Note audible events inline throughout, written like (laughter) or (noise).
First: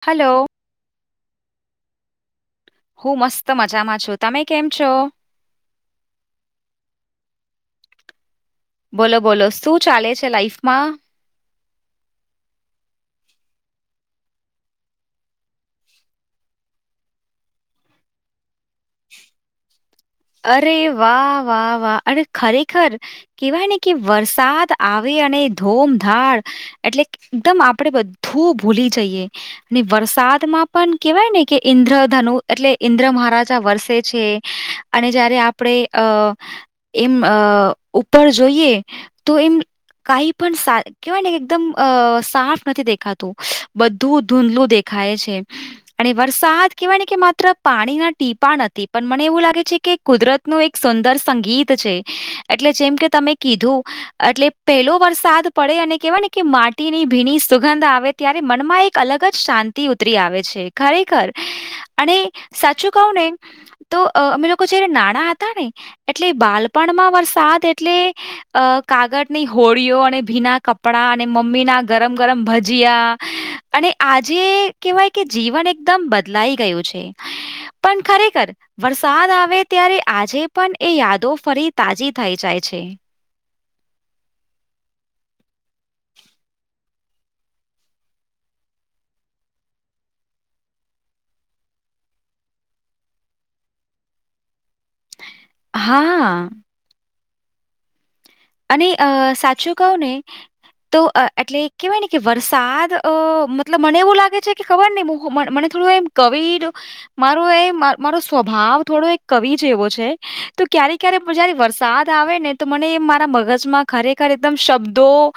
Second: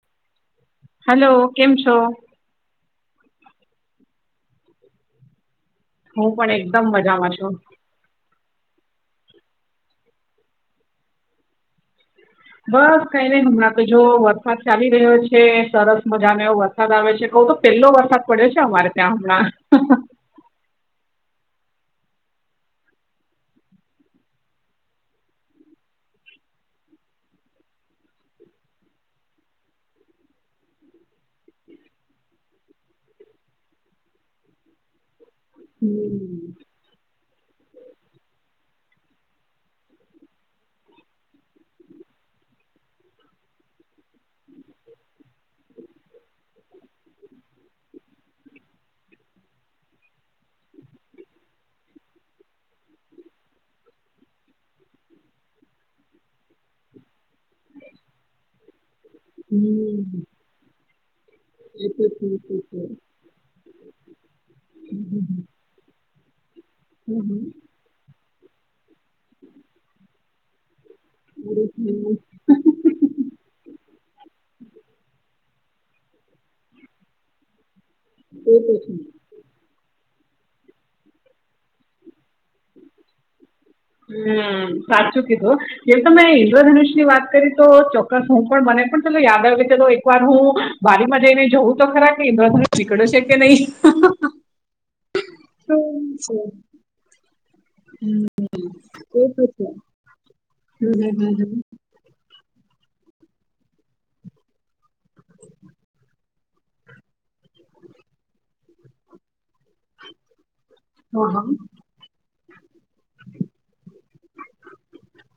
Hello hello કેમ છો હું મસ્ત મજામાં છું તમે કેમ છો હું પણ એકદમ મજામાં છું બોલો બોલો શું ચાલે છે લાઈફમાં બસ કઈ નઈ હમણાં તો જો વરસાદ ચાલી રહ્યો છે સરસ મજા નવ વરસાદ વરસાદ આવે છે કઉ તો પેલો વરસાદ પડ્યો છે અમારે ત્યાં હમણાં અરે વાહ વાહ વાહ અરે ખરેખર કહેવાય ને કે વરસાદ આવે અને ધૂમધાડ એટલે એકદમ આપડે બધું ભૂલી જઈએ અને વરસાદમાં પણ કેવાય ને કે ઈન્દ્રધનુ એટલે ઈન્દ્ર મહારાજા વરસે છે અને જયારે આપણે અ હમ એમ ઉપર જોઈએ તો એમ કાઈ પણ કેવાય ને એકદમ સાફ નથી દેખાતું બધું ધૂંધલું દે ખાય છે અને વરસાદ કેવાય ને કે માત્ર પાણીના ટીપા નથી પણ મને એવું લાગે છે કે કુદરત નું એક સુંદર સંગીત છે એટલે જેમ કે તમે કીધું એટલે પહેલો વરસાદ પડે અને કેહેવાય ને કે માટીની ભીની સુગંધ આવે ત્યારે મનમાં એક અલગ જ શાંતિ ઉતરી આવે છે ખરેખર એ તો અને છે એ તો છે સાચું કઉ ને તો પેલુ નાણા હતા ને એટલે બાલપણમાં વરસાદ એટલે કાગળ ની હોળીઓ અને ભીના કપ આપણા અને અરે મમ્મી ના ગરમ હા ગરમ ભજીયા અને આજે કેહેવાય કે જીવન એકદમ બદલાઈ ગયું છે પણ ખરેખર એ તો છે વરસાદ આવે આવે ત્યારે આજે પણ એ યાદો ફરી તાજી થઈ જાય છે હમ્મ સાચું કીધું એ તમે ઇન્દ્રધનુષ ની વાત કરી તો ચોક્કસ હું પણ બને પણ ચલો યાદ આવે તો એક વાર હું બારી માં જઈને જવું તો ખરા કે ઇન્દ્ર ધનુષ નીકડે છે કે નહી ગમ છે હા હમ્મ અને સાચું કઉ ને તો હમ હમ હમ એટલે હમ કેવાય ને કે વરસાદ અ મતલબ મને એવું લાગે છે કે ખબર નહું મને થોડું એમ કવિડ મારો એ મારો સ્વભાવ થોડો એક કવિ જેવો છે તો ક્યારે ક્યારે હા હા જયારે વરસાદ આવે ને તો મને એમ મગજમાં ખરેખર એકદમ શબ્દો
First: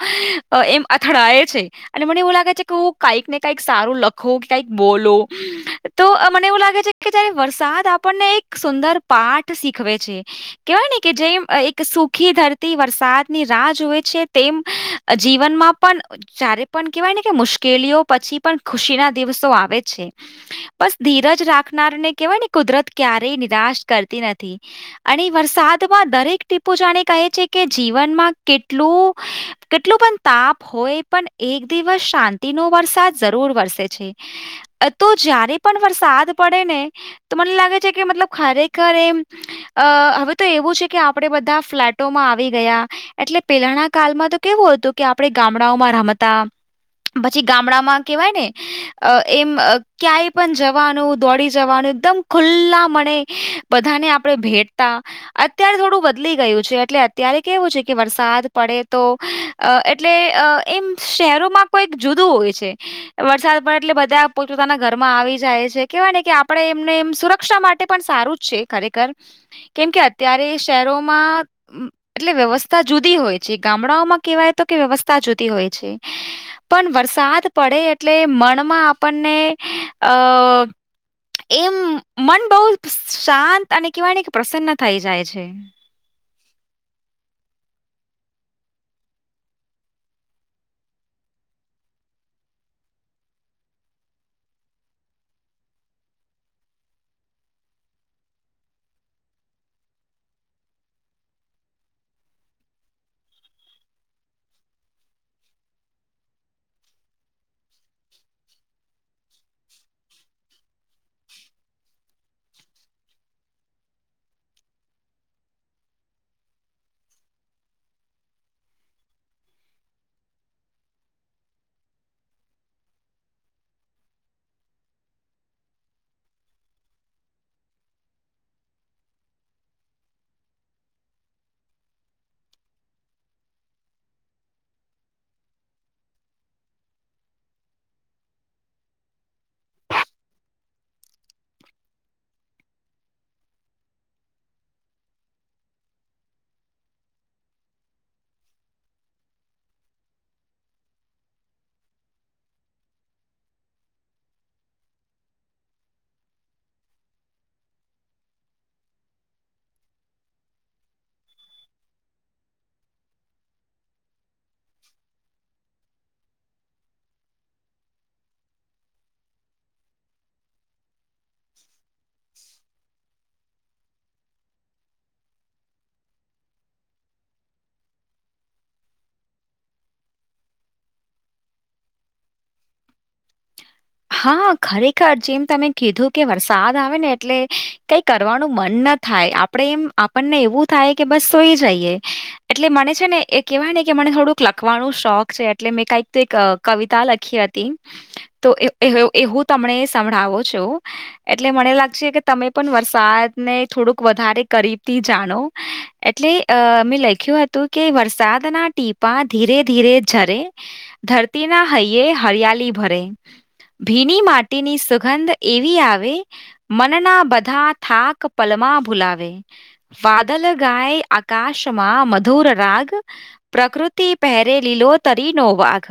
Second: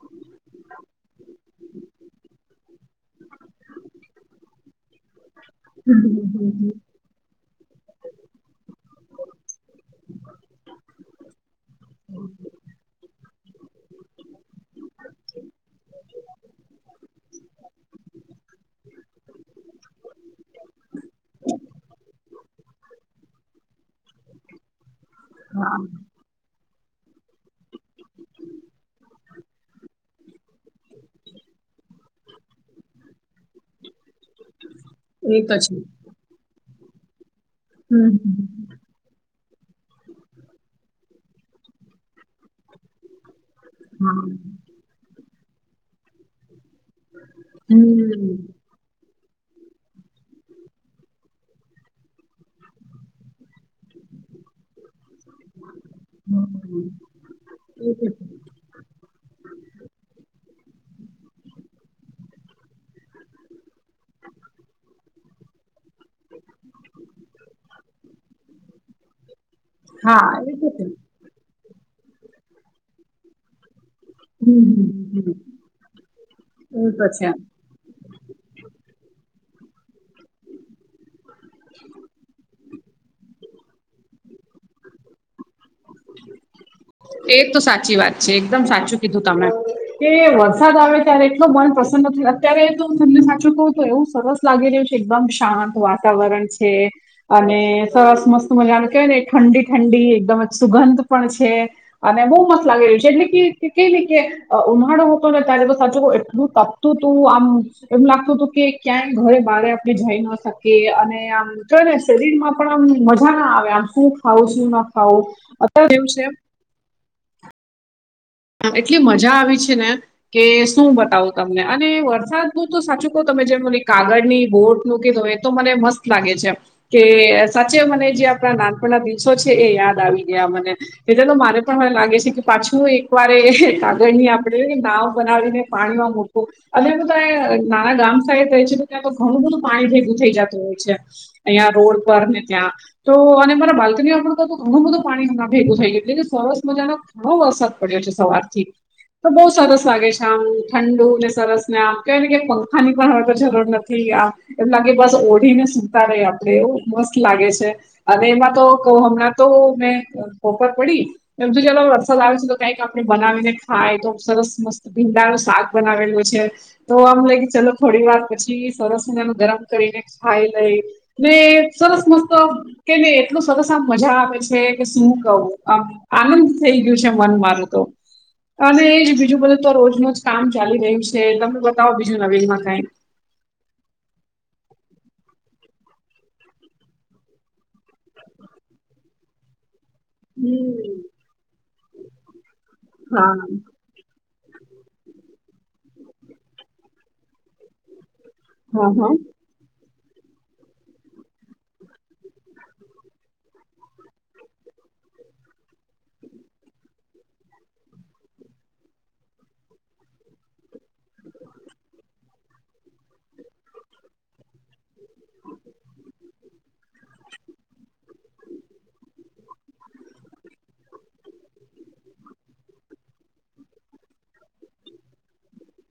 એમ અથડાય છે અને મને એવું લાગે છે કે હું કઈક ને કઈક સારું લખું કે કઈક બોલો હમ તો હમ મને હમ એવું લાગે છે કે જયારે વરસાદ આપણને એક સુંદર પાઠ શીખવે છે કેવાય ને કે જે એક સુખી ધરતી વરસાદની રાહ જોએ છે તેમ જીવનમાં પણ જારે પણ કેવાય ને કે મુશ્કેલીઓ પછી પણ ખુશી ના દિવસો આવે છે બસ ધીરજ રાખનારને કેહેવાય ને કુદરત ક્યારેય નિરાશ કરતી નથી અને વરસાદમાં દરેક ટીપો જાણે કહે છે કે જીવનમાં કેટલું કેટલો પણ તાપ હોય પણ એક દિવસ શાંતિ નો વરસાદ જરૂર વરસે છે તો હમ એ જયારે છે પણ વરસાદ પડે ને તો મને લાગે છે કે હમ હમ ખરેખર એ હવે તો એવું છે કે આપડે બધા ફ્લેટોમાં આવી ગયા એટલે પેલાના કાલમાં તો કેવું હતું કે આપે ગામડાઓમાં રમતા પછી ગામડામાં કેવાય ને હમ્મ. અ એમ ક્યાંય પણ જવાનું દોડી જવાનું એકદમ ખુલ્લા મણે બધાને આપણે ભેટતા અત્યારે થોડું બદલી ગયું છે એટલે અત્યારે કેવું છે એ કે તો વરસાદ પડે તો એટલે એમ શહેરોમાં કોઈક જુદું હોય છે વરસાદ પડે એટલે બધા પોત પોતાના ઘરમાં આવી જાય છે કેવાય ને કે આપડે એમને એમ સુરક્ષા માટે પણ સારું જ છે ખરેખર કેમ કે હા, અત્યારે એ તો છે. શહેરોમાં એટલે વ્યવસ્થા જુદી હોય જે ગામડાઓમાં કહેવાય તો હમ્મ, કે હમ્મ. વ્યવસ્થા જુદી હોય છે એ પણ તો છે. વરસાદ પડે એટલે મનમાં આપણને અ એમ મન બહુ શાંત તને કહેવાની કે પ્રસન્ન થઈ જાય છે. એ તો સાચી વાત છે એકદમ સાચું કીધું તમે. કે વરસાદ આવે ત્યારે એટલો મન પસંદન અત્યારે તો તમને સાચું કહવું તો એવું સરસ લાગી રહ્યું છે એકદમ શાંત વાતાવરણ છે. અને સરસ મસ્ત મજાને કેવાય ને ઠંડી ઠંડી એકદમજ સુગંધ પણ છે. અને બહુ મસ્ત લાગી રહ્યું છે એટલે કે કઈ નહી કે ઉનાળો હતો ને ત્યારે બસ સાચુ એટલું તપ તું આમ એમ લાગતું હતું કે ક્યાંય ઘરે બારે આપણે જઈ ન શકીએ અને આ તો ને શરીર માં પણ આમ મજાના આવે આમ શું ખાવું શું ના ખાવું અત્યારે એવું છે. એટલી મજા આવી છે ને. કે શું બતાવું તમને અને વરસાદનું તો સાચું કહો તમે જેમ મને કાગળની બોટ મૂકી હોય. તો મને મસ્ત લાગે છે. કે સાચે મને જે આપણા નાનપના દિવસો છે એ યાદ આવી ગયા મને. એલેતો માને પણ હવે લાગે છે કે પાછું એક એક વારે કાગળની આપણે નાવ બનાવીને પાણીમાં મોટું (unintelligible) નાના ગામ થાય છે ક્યાં તો ઘણું બધું પાણી ભેગું થઈ જતું હોય છે. અહં રોડ પર ને ત્યાં તો અને મારા બાલ્કનીમાં પણ કહ તો ઘણું બધું પાણીમાં ભેગું થઈ ગયું એટલે કે સરસ મજાનો ઘણો વરસાદ. પડીઠું સવારથી. તો બહુ સરસ લાગે છે આમ ઠંડુ ને સરસ ને આમ કહેવા ને કે પંખાની પણ હ તો જરૂર નથી. એમ લાગે બસ ઓઢી ને સુતા ર આપડે એવ મસ્ત લાગે છે. અને એમાં તો ક હમણાં તો મેં પોપર પડી એમ તો જ વસા લાવી છે. કઈક આપડે બનાવીને ખાય તો સરસ મસ્ત ભીંડા નો શાક બનાવેલું છે. તો આમ લાગ કે ચલો થોડી વાર પછી સરસનેનું ગરમ કરીને ખાઈ લઈ. જે સરસ મસ્ત. કે નને એટલું સરસ આમ મજા આવેે છે કે શું કહું આનંદ થઈ ગયું છે મનમાં. હલો. અને એ બીજું બધું તો રોજનુંજ કામ ચાલી રહ્યું છે તમને બતાવો બીજું નવીનમાં કઈ હા ખરેખર જેમ તમે કીધું કે વરસાદ આવે ને એટલે કઈ કરવાનું મન નથી. થાય આપણેે એમ આપણને એવું હમ થાય કે બસ સોઈ જઈએ એટલે મને છે ને એ હા કેહેવાય ને કે મને થોડુંક લખવાનું શોખ છે એટલે મેં કક એક કવિતા લખી હતી તો એ એ હા હા એવું તમને સંભળાવો છો એટલે મને લાગશે કે તમે પણ વરસાદને થોડુંક વધારે કરીથી જાણો એટલે અ મેં લખ્યું હતું કે વરસાદના ટીપા ધીરે ધીરે ઝરે ધરતી ના હૈયે હરિયાલી ભરે. ભીની માટીની સુગંધ એવી આવે મનના બધા થાક પલમાં ભૂલાવે. વાદલ ગાય આકાશમાં મધુર રાગ પ્રકૃતિ પહેરે લીલો તરી નો વાઘ.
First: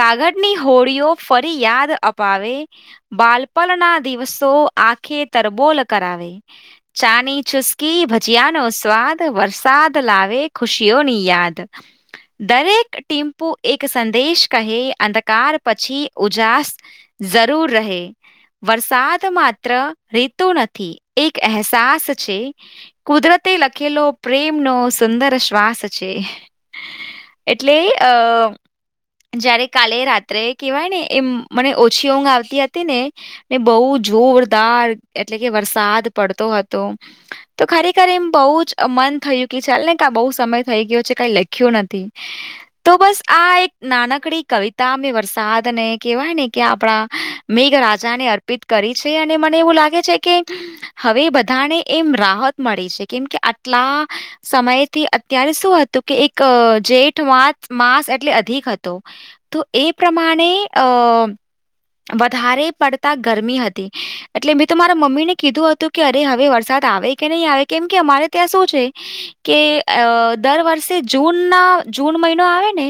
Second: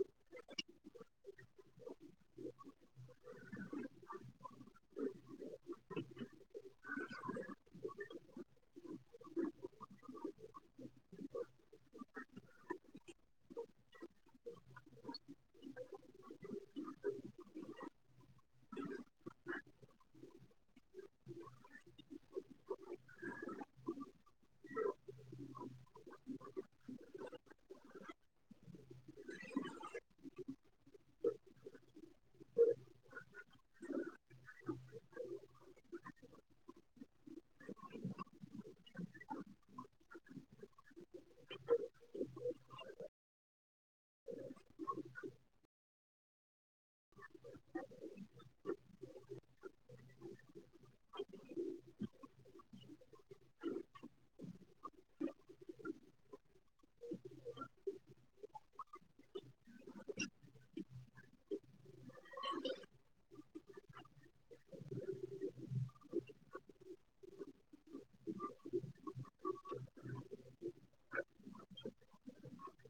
કાગળની હોળઓ ફરી યાદ અપાવે બાલપલના દિવસો આંખે તરબોલ કરાવે. ચાની ચુસકી ભજીયા નો સ્વાદ વરસાદ લાવે ખુશીઓની યાદ. દરેક ટીમ્પુ એક સંદેશ કહે અંધકાર પછી ઉજાસ જરૂર રહે. વરસાદ માત્ર રેતો નથી એક અહેસાસ છે. કુદરતે લખેલો પ્રેમનો સુંદર શ્વાસ છે એટલે અ જયારે કાલે રાત્રે કેહેવાય ને એમ મને ઓછી ઊંઘ આવતી હતી ને ને બહુ જોરદાર એટલે કે વરસાદ પડતો હતો. તો ખરેખર એમ બહુજ મન થયું કે ચાલને બહુ સમય થઈ ગયો છે કઈ લખ્યું નથી. તો બસ આ એક નાનકડી કવિતામે વરસાદ અનેને કેવાય ને કે આપણા મેઘ રાજા ને અર્પિત કરી છે અને મને એવું લાગે છે કે હવે બધાને એમ રાહત મળી છે કેમ કે આટલા સમય થી અત્યારે શું હતું કે એક જેઠસ માસ એટલે અધિક હતું તો એ પ્રમાણે અ વધારે પડતા ગરમ એટલે મેં તો મારા મમ્મીને કીધું હતું કે અરે હવે વરસાદ આવે કે નહી આવે કેમ કે અમારે ત્યાં શું છે. કે દર વર્ષે જૂન ના જૂન મહિનો આવે ને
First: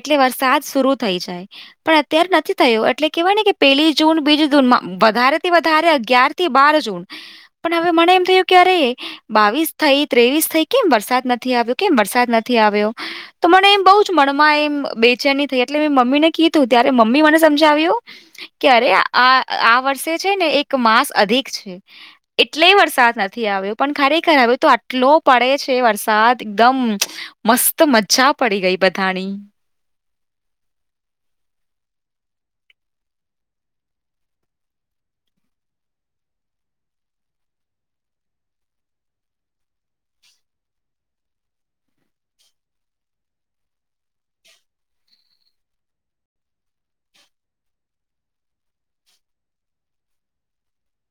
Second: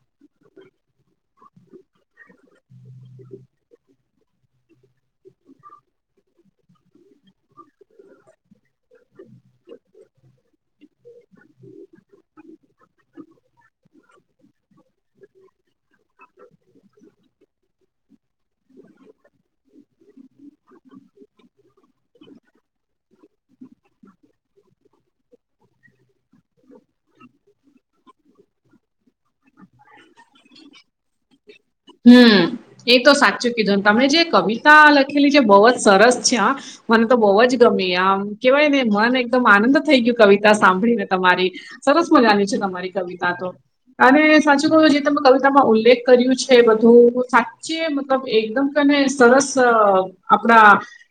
એટલે વરસાદ શરુ થઈ જાય પણ અત્યારે નથી થયો એટલે કેવાય ને કે પેલી જૂન બીજી જૂનમાં વધારે થી વધારે અગયાર થી બાર જૂન પણ હવે મને એમ થયું અરે બાવીસ થઈ ત્રેવીસ થઈ કેમ વરસાદ નથી આવ્યો કેમ વરસાદ નથી આવ્યો તો મને એમ બહુ જ મનમાં એમ બે ચેન ની થઈ એટલે મેં મમ્મીને કી ું ત્યારે મમ્મી મને સમજાવ્યું કરે આ આ વર્ષે છે ને એક માસ અધિક છે. એટલે વરસાદ નથી આવ્યો પણ ખરેખર આવ્યો તો આટલો પડે છે વરસાદ એકદમ મસ્ત મજા પડી ગઈ બધાની હમ એ તો સાચું કીધુંને તમને જે કવિતા લખેલી જે બહુ જ સરસ છે હ મને તો બહુ જ ગમી આમ કેહેવાય ને મને એકદમ આનંદ થઈ ગયું કવિતા સાંભળીને તમારી સરસ મજાની છે તમારી કવિતા તો અને સાચું કહું જે તમે કવિતામાં ઉલ્લેખ કર્યું છે. બધું સાચે મતલબ એકદમ કેને સરસ આપણા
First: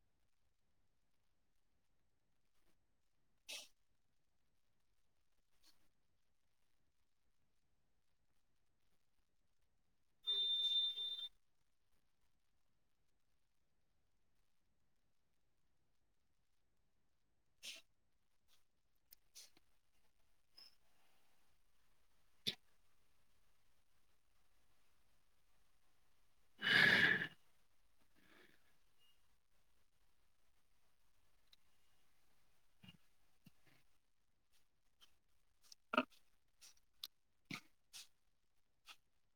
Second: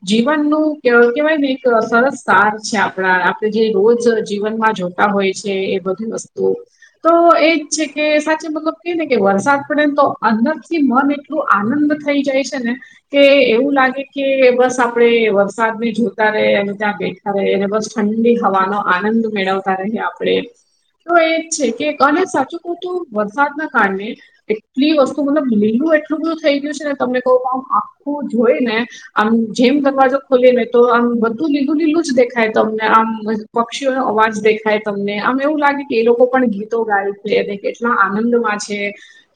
જીવનનું કેવાય ને એક સરસ સાર છે આપણા આપણે જે રોજ જીવનમાં જો હોય છે એ બધી વસ્તુ તો એજ છે કે સાચે મતલબ કે ને કે વરસાદ પડેને તો અંદરથી મન એટલું આનંદ થઈ જાય છે ને કે એવું લાગે કે બસ આપડે વરસાદ ભી જોતા ર અને ત્યાં બેઠ હવે એને બસ ઠંડી હવાનો આનંદ મેળવતા ર આપણેે તો એ જ છે કે અને સાચું કહતું વરસાદના કારણે પ્લી વસ્તુ મતલબ લીલું એટલું બધું થઈ ગયું છે ને તમને કહું આમ આખું જોઈ ને આમ જેમ દરવાજો ખોલી ને તો આમ બધું લીલું લીલું જ દેખાય તમને આમ પક્ષીઓ નો અવાજ દેખાય તમને આમ એવું લાગે કે એ લોકો પણ ગીતો ગાય છે અને એટલા આનંદમાં છે.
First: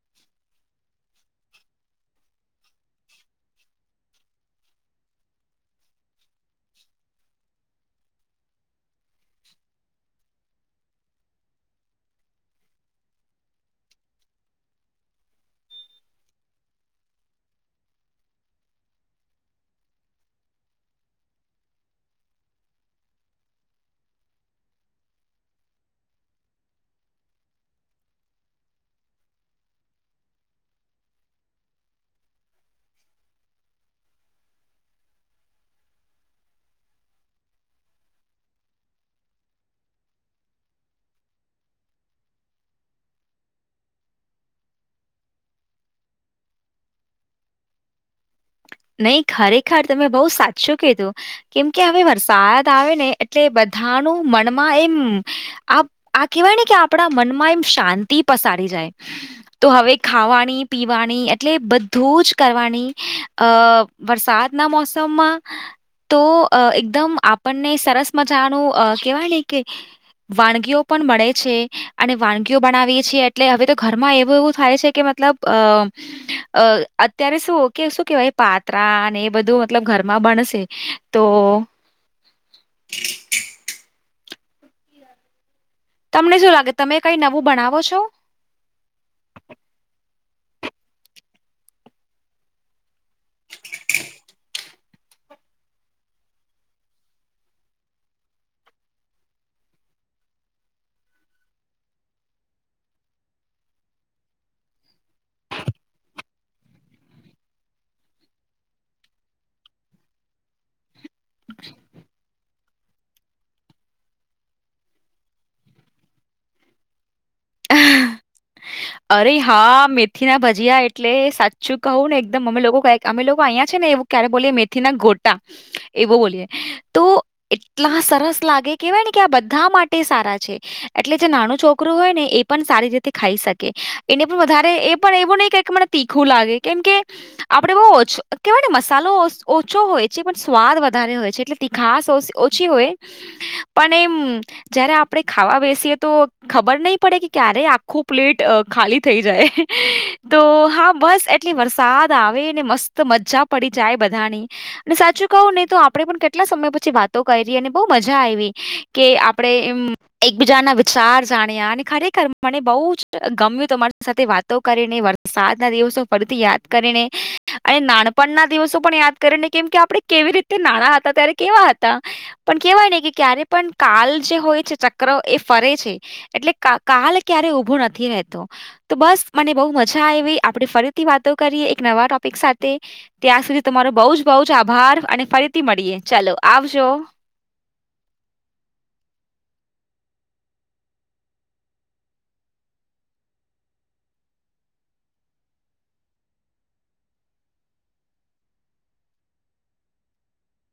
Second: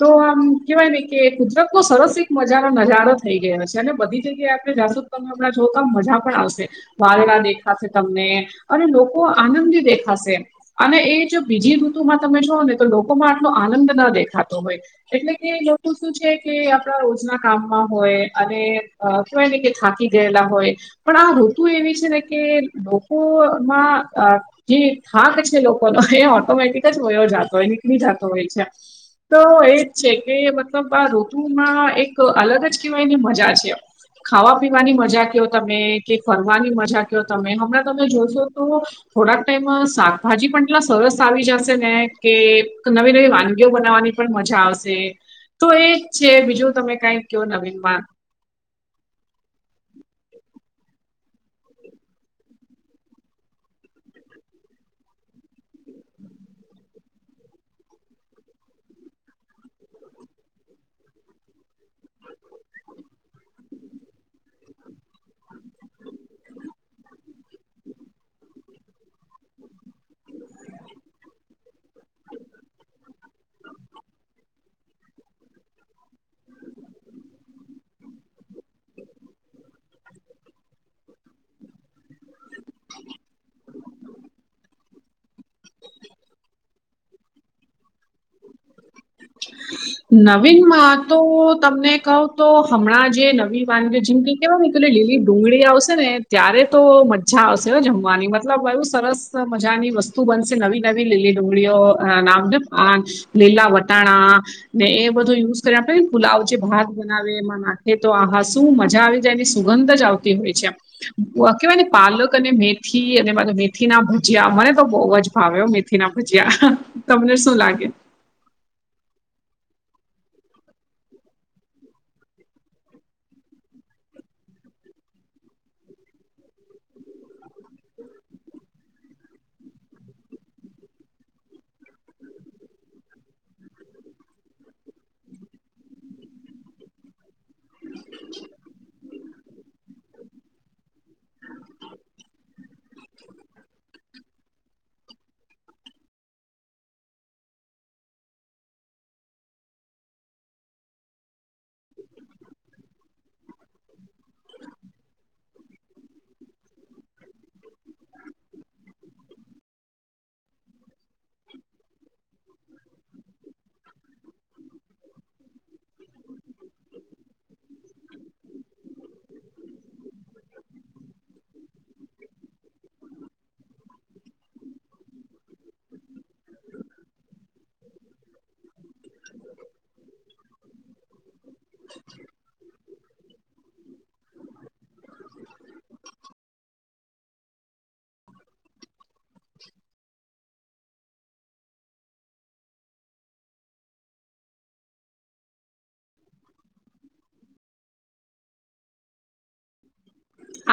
તો આમ કેવાય ને કે કુદરત બહ સરસ એક મજારો નજારો થઈ ગયો છે અને બધી જગ્યાએ આપણે જાશું પણ હમણાં જો કામ મજા પણ આવશે. વારણા દેખાશે તમને અને લોકો આનંદી દેખાશે અને એ જો બીજી ઋતુમાં તમે જો ને તો લોકોમાં આટલો આનંદ ન દેખાતો હોય એટલે કે લોકો શું છે કે આપડા રોજના કામમાં હોય અને અ કહેવાય કે થાકી ગયેલા હોય પણ આ ઋતુ એવી છે ને કે લોકોમાં જે થાક છે લોકોનો એ ઓટોમેટિક જ વયો જતો હોય નીકળી જતો હોય છે. તો એ છે કે મતલબ આ ઋતુમાં એક અલગ જ કહેવાયની મજા છે એમ ખાવા પીવાની મજા કયો તમે કે ફરવાની મજા કયો તમે હમણાં તમે જોશો તો થોડાક ટાઈમ શાકભાજી પણ એટલા સરસ આવી જશે ને કે નવી નવી વાનગીઓ બનાવવાની પણ મજા આવશે તો એ છે બીજું તમે કઈક કયો નવીનમાં નહી ખરેખર તમે બહુ સાચું કીધું કેમ કે હવે વરસાદ આવે ને એટલે બધાનું મનમાં એમ આ આ કહેવાય ને કે આપણા મનમાં એમ શાંતિ પસારી જાય તો હવે ખાવાની પીવાની એટલે બધું જ કરવાની અ વરસાદના મોસમમાં તો એકદમ આપણને સરસ મજાનું કેવાય ને કે વાનગીઓ પણ મળે છે અને વાનગીઓ બનાવીએ છીએ એટલે હવે તો ઘરમાં એવું એવું થાય છે કે મતલબ. અ અ અત્યારે શું કે શું. કેવાય પાત્રા ને એ બધું મતલબ ઘરમાં બણશે તો. તમને શું લાગે તમે કઈ નવું બનાવો છો. નવીન માં તો તમને કહ તો હમણાં. જે નવી વાનગી જિંદગી કેવા. લીલી ડુંગળી આવશે ને ત્યારે તો મજા આવશે જમવાની મતલબ એવું સરસ. મજાની વસ્તુ બનશે નવી નવી લીલી ડુંગળીઓ નામ લીલા વ. તણા. ને એ બધું યુઝ કરી આપડેને પુલાવ જે ભાત બનાવે એમાં નાખે તો આા શું મજા આવી જાય એની. સુગંધ જ આવતી હોય છે. કેહેવાય ને પાલક અને મેથી અને મા મેથી ના ભજીયા મને તો બહુ જ ભાવ્યો. ના ભજ્યા તમને શું લાગે. હ. અરે હા મેથી ના ભજીયા એટલે સાચું કહું ને એકદમ અમે લોકો ક અમે લોકો અહીંયા છે ને એવું. ક્યારે બોલીએ મેથી ના ગોટા એવો બોલીએ તો. એટલા સરસ લાગે કેવાય ને કે આ બધા માટે સારા છે એટલે જે નાનું છોકરું હોય ને. એ પણ સારી રીતે ખાઈ શકે એને પણ વધારે એ પણ એવું નહીં કે કે મને તીખું લાગે કેમ કે. આપડે બહ ઓ કેવાય ને મસાલો ઓછો હોય છે પણ સ્વાદ વધારે હોય છે એટલે. ખાસ ઓછી હોય. પણ એમ જયારે આપડે ખાવા બેસીએ તો ખબર નહ. પ ક્યારે આખું પ્લેટ ખાલી થઈ જાય તો હા બસ. એટલી વરસાદ આવે ને મસ્ત મજા પડી જાય બધાની. અને સાચું કહું નહી તો આપડે પણ કેટલા સમય પછી વાતો કરી અને બહુ મજા આવી કે આપડે એમ. એકબીજાના વિાર જાણ ને. ખરેખર મને બહુ જ ગમ્યું તમારી સાથે વાતો કરીને વરસાદના દિવસો ફરીથી યાદ. કરીને અને નાનપણના દિવસો પણ યાદ કરીને કેમ કે આપણે કેવી રીતે નાણા હતા ત્યારે. કેવા હતા. પણ કેહેવાય ને કે ક્યારે પણ કાલ જે હોય છે ચક્ર એ ફરે છે એટલે. કાલ ક્યારે ઉઊભો નથી રહેતો. તો બસ મને બહુ મજા આવી આપણે ફરીથી વાતો કરીએ એક નવા ટોપિક સાથે. ત્યાં સુધી તમારો બહ જ બહ જ આભાર અને ફરીથી મળીએ ચાલો આવજો.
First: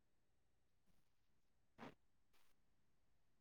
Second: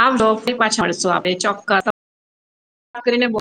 આવઈ પાછાળશો આપડે ચોક્કસને બો.